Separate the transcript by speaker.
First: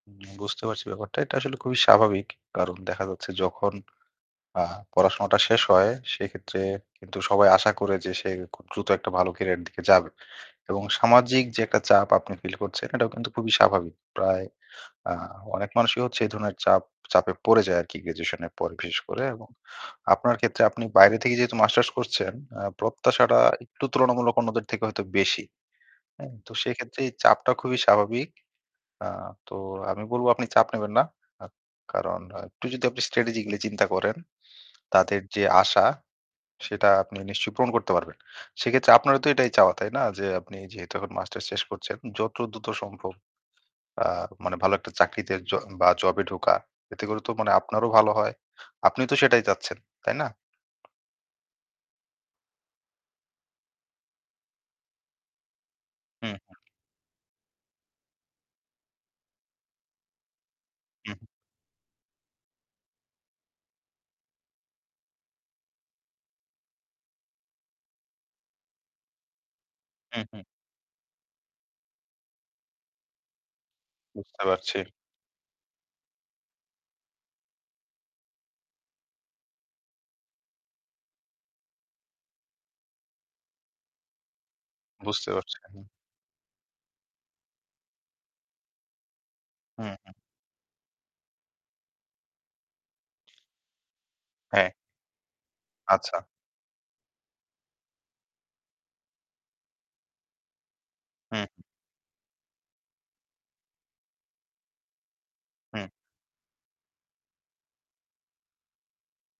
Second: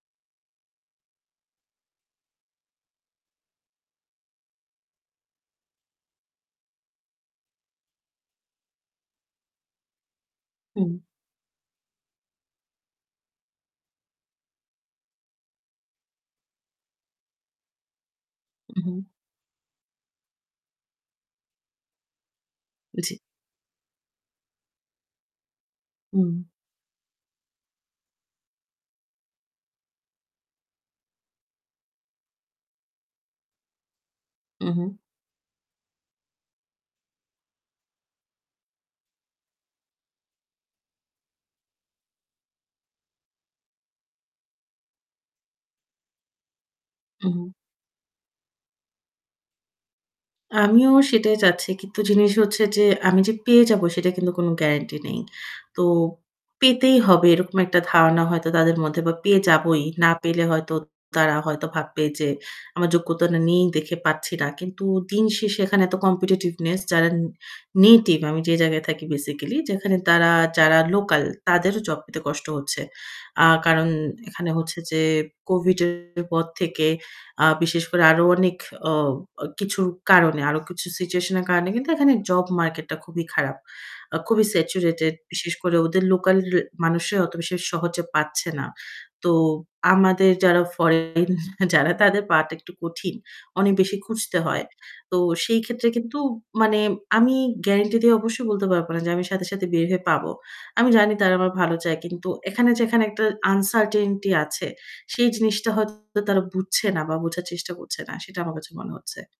Speaker 1: উম বুঝতে পারছি ব্যাপারটা। এটা আসলে খুবই স্বাভাবিক। কারণ দেখা যাচ্ছে যখন, আ পড়াশোনাটা শেষ হয় সেক্ষেত্রে কিন্তু সবাই আশা করে যে সে খুব দ্রুত একটা ভালো career-এর দিকে যাবে এবং
Speaker 2: হু।
Speaker 1: সামাজিক যে একটা চাপ আপনি feel করছেন এটাও কিন্তু খুবই স্বাভাবিক। প্রায়, আ অনেক মানুষই হচ্ছে এই ধরনের চাপ, চাপে পড়ে যায় আর কি graduation-এর পরে বিশেষ
Speaker 2: উহু।
Speaker 1: করে এবং আপনার ক্ষেত্রে আপনি বাইরে থেকে যেহেতু masters করছেন, আ
Speaker 2: জি।
Speaker 1: প্রত্যাশাটা একটু তুলনামূলক অন্যদের থেকে হয়তো বেশি। হ্যাঁ,
Speaker 2: উম
Speaker 1: তো সেক্ষেত্রে এই চাপটা খুবই স্বাভাবিক। আ তো আমি বলব আপনি চাপ নেবেন না। আ কারণ আ একটু যদি আপনি strategy গুলি চিন্তা করেন,
Speaker 2: উহু।
Speaker 1: তাদের যে আশা সেটা আপনি নিশ্চয়ই পূরণ করতে পারবেন। সেক্ষেত্রে আপনারও তো এটাই চাওয়া, তাই না? যে আপনি যেহেতু এখন masters শেষ করছেন, যত দ্রুত সম্ভব, আ মানে ভালো একটা চাকরিতে য বা job-এ ঢোকা। এতে করে তো মনে
Speaker 2: উহু।
Speaker 1: আপনারও ভালো হয়। আপনি তো সেটাই চাচ্ছেন, তাই না?
Speaker 2: আমিও সেটাই চাচ্ছি। কিন্তু জিনিস হচ্ছে যে আমি যে পেয়ে যাব সেটা কিন্তু কোন গ্যারান্টি নেই। তো
Speaker 1: হুম, হুম।
Speaker 2: পেতেই হবে এরকম একটা ধারণা হয়তো তাদের মধ্যে বা পেয়ে যাবই। না পেলে হয়তো
Speaker 1: উহু।
Speaker 2: তারা হয়তো ভাববে যে আমার যোগ্যতা নেই দেখে পাচ্ছি না। কিন্তু দিনশেষে এখানে তো competitiveness যারা native আমি যে জায়গায় থাকি basically যেখানে তারা
Speaker 1: উহু।
Speaker 2: যারা local তাদেরও job পেতে কষ্ট হচ্ছে। আ কারণ
Speaker 1: বুঝতে
Speaker 2: এখানে হচ্ছে
Speaker 1: পারছি।
Speaker 2: যে Covid-এর পর থেকে আ বিশেষ করে আরও অনেক অ অ কিছুর কারণে আরও কিছু situation-এর কারণে কিন্তু এখানে job market টা খুবই খারাপ। আ খুবই saturated
Speaker 1: বুঝতে
Speaker 2: বিশেষ
Speaker 1: পারছি,
Speaker 2: করে
Speaker 1: উহু।
Speaker 2: ওদের local মানুষরাই অত বেশি সহজে পাচ্ছে না। তো
Speaker 1: হু, হু।
Speaker 2: আমাদের যারা foreign যারা তাদের পাওয়াটা একটু কঠিন। অনেক বেশি খুঁজতে হয়।
Speaker 1: হ্যাঁ।
Speaker 2: তো সেই ক্ষেত্রে কিন্তু
Speaker 1: আচ্ছা।
Speaker 2: মানে আমি গ্যারান্টি দিয়ে অবশ্যই বলতে পারব না যে আমি সাথে, সাথে বের হয়ে পাব। আমি জানি তারা আমার
Speaker 1: হুম।
Speaker 2: ভালো চায় কিন্তু এখানে যেখানে একটা uncertainty আছে সেই জিনিসটা
Speaker 1: হুম।
Speaker 2: হয়তো তারা বুঝছে না বা বোঝার চেষ্টা করছে না সেটা আমার কাছে মনে হচ্ছে।